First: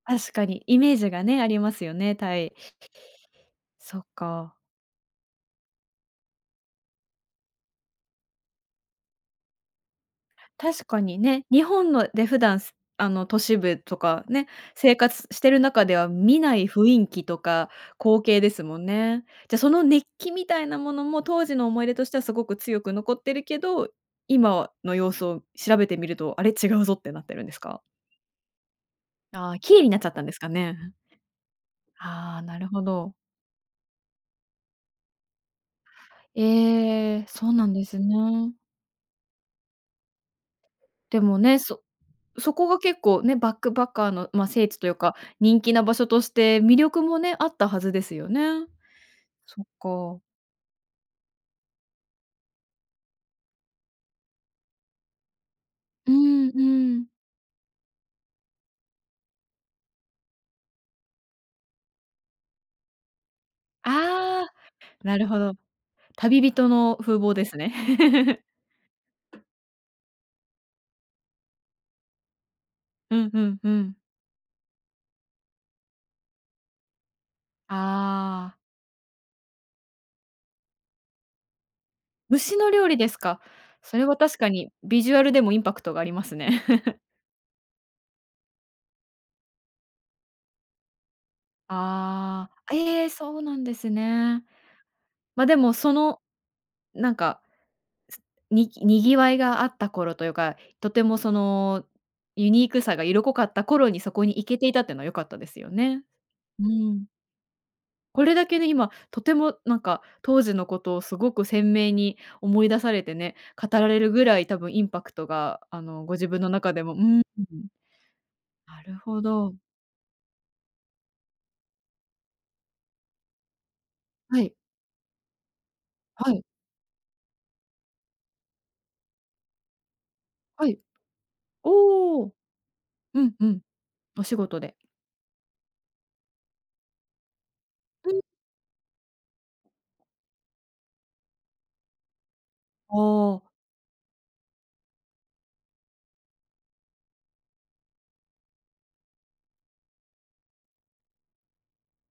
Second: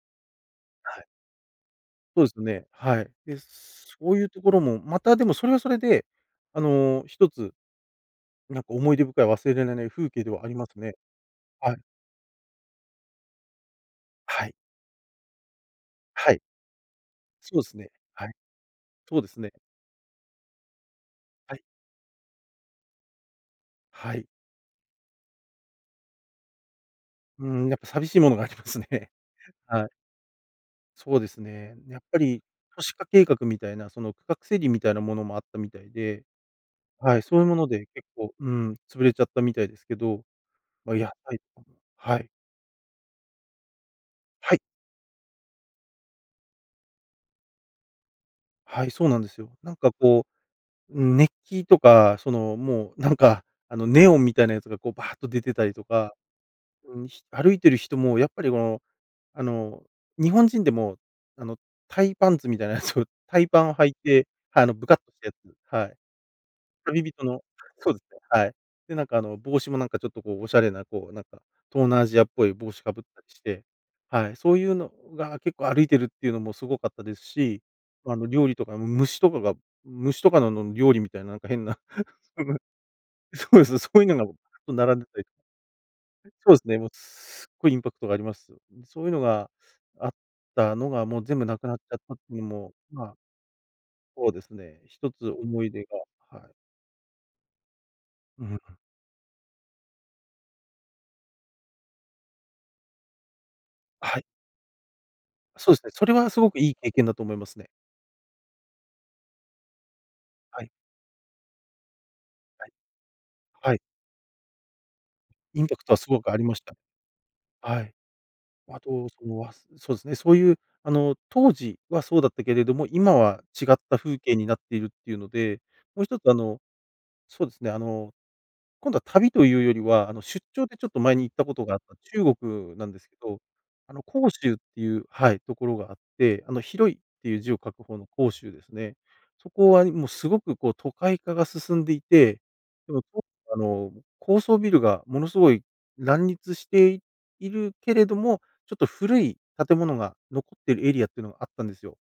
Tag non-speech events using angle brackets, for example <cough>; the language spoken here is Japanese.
確かにイメーはい。ジがね、ありますよね、そうでタすイ。ね。はい。で、そっそういうとこか。ろも、またでも、それはそれで、あの、1つなんか思い出深い、忘れられない風景ではあります確ね。かにね、日はい。本ので普段、あの都市部とかはね、い。生活してる中ではは見い。ない雰囲気とそうでかすね。光はい。景ですもんそうね。ですね。じゃ、その熱気みたいなものも当は時い。の思い出としてはすごく強く残ってるけど、はい。今の様子を調べてみると、あれ、違うぞってなってるうんーですん、やっか？ぱ寂しいものがありますね。ああ、キーはにい。なっちゃったんですかね、うん。そうですね。やっぱはあ、りなるほ都市化ど。計画みたいな、その区画整理みたいなものもあったみたいで。はえい、え。そういうそうものなんでです結構、うーね。ん、潰れちゃったみたいですけど、ま、やっでぱもりね、そはい。そこが結構ね、バックパッカーの、ま、はい。聖地というか、人気な場所として魅力もね、あったはずですよね。はい、そうなんですよ。そっなんかか。こう、うん、熱気とか、そのもう、なんか、あのネオンみたいなやつが、こう、バーっと出てたりとうか、ん、ううん。ん、歩いてる人も、やっぱり、もう、あの、日本人でも、あの、タイパンツみたいなやつを、タイパンを履いて、ああ、あのぶかっなるてやつ、ほど。はい。旅人の旅風人貌の、ですね。そうですね、<laughs> はい。で、なんかあの、帽子もなんかちょっと、こうおしゃれな、こう、なんか、東南アジアっぽい帽子かぶっうたりんうしんて、うん。はい、そういうのが、結構歩いてるっていうのもすごかったですし、あの、あ料あ。理とかも虫とかが虫とかのの料理みたいなんか変な虫 <laughs> の料理ですか。そうです、そそういれうはのがも確かにう並んビでジュたアりルでも、インパクトがあります <unintelligible> そうでね。すね。<laughs> すっごいインパクトがあります。そういうのがあったのが、もう全部なくなっちゃったっていうのああ、も、ええ、まそうなんですそうでね。すね、１つまっ、で思いも、出そがの、はい。なんか、う、ふつん。に賑わいがあった頃というか、とてもその、ユニークさが色濃かった頃にそはい。こに行けていたっていうのは良かったですよそうですね、ね。それはすごくういい経ー験ん。だと思いますね。これだけね、今とても、なんか、当時はのい。ことをすごく鮮明に思はいい。出されてね、語はい。られるぐらい多分、インパクトが、インパあクトはの、すごご自くあ分りのまし中た。でも、うーん。はい。あなると、ほそのあ、ど。そそうですね、そういうあの当時はそうだったけれども、今は違った風景はにい。なっているっていうので、もう1つはあい。の、そうですね、あの、今度は旅というよりは、あの出張はでい。ちょっと前に行ったことがあったおお。中国なんですけうん、ど、うん。あのお仕広州っ事で。ていうはい、ところがあって、あの広いっていう字を書く方のふん。広州ですね。そこはもうすごく、こう、都会化が進んでいて、であも、とあ。あの、高層ビルがものすごい乱立しているけれども、ちょっと古い建物が残っているエリアっていうのがあったんですよ。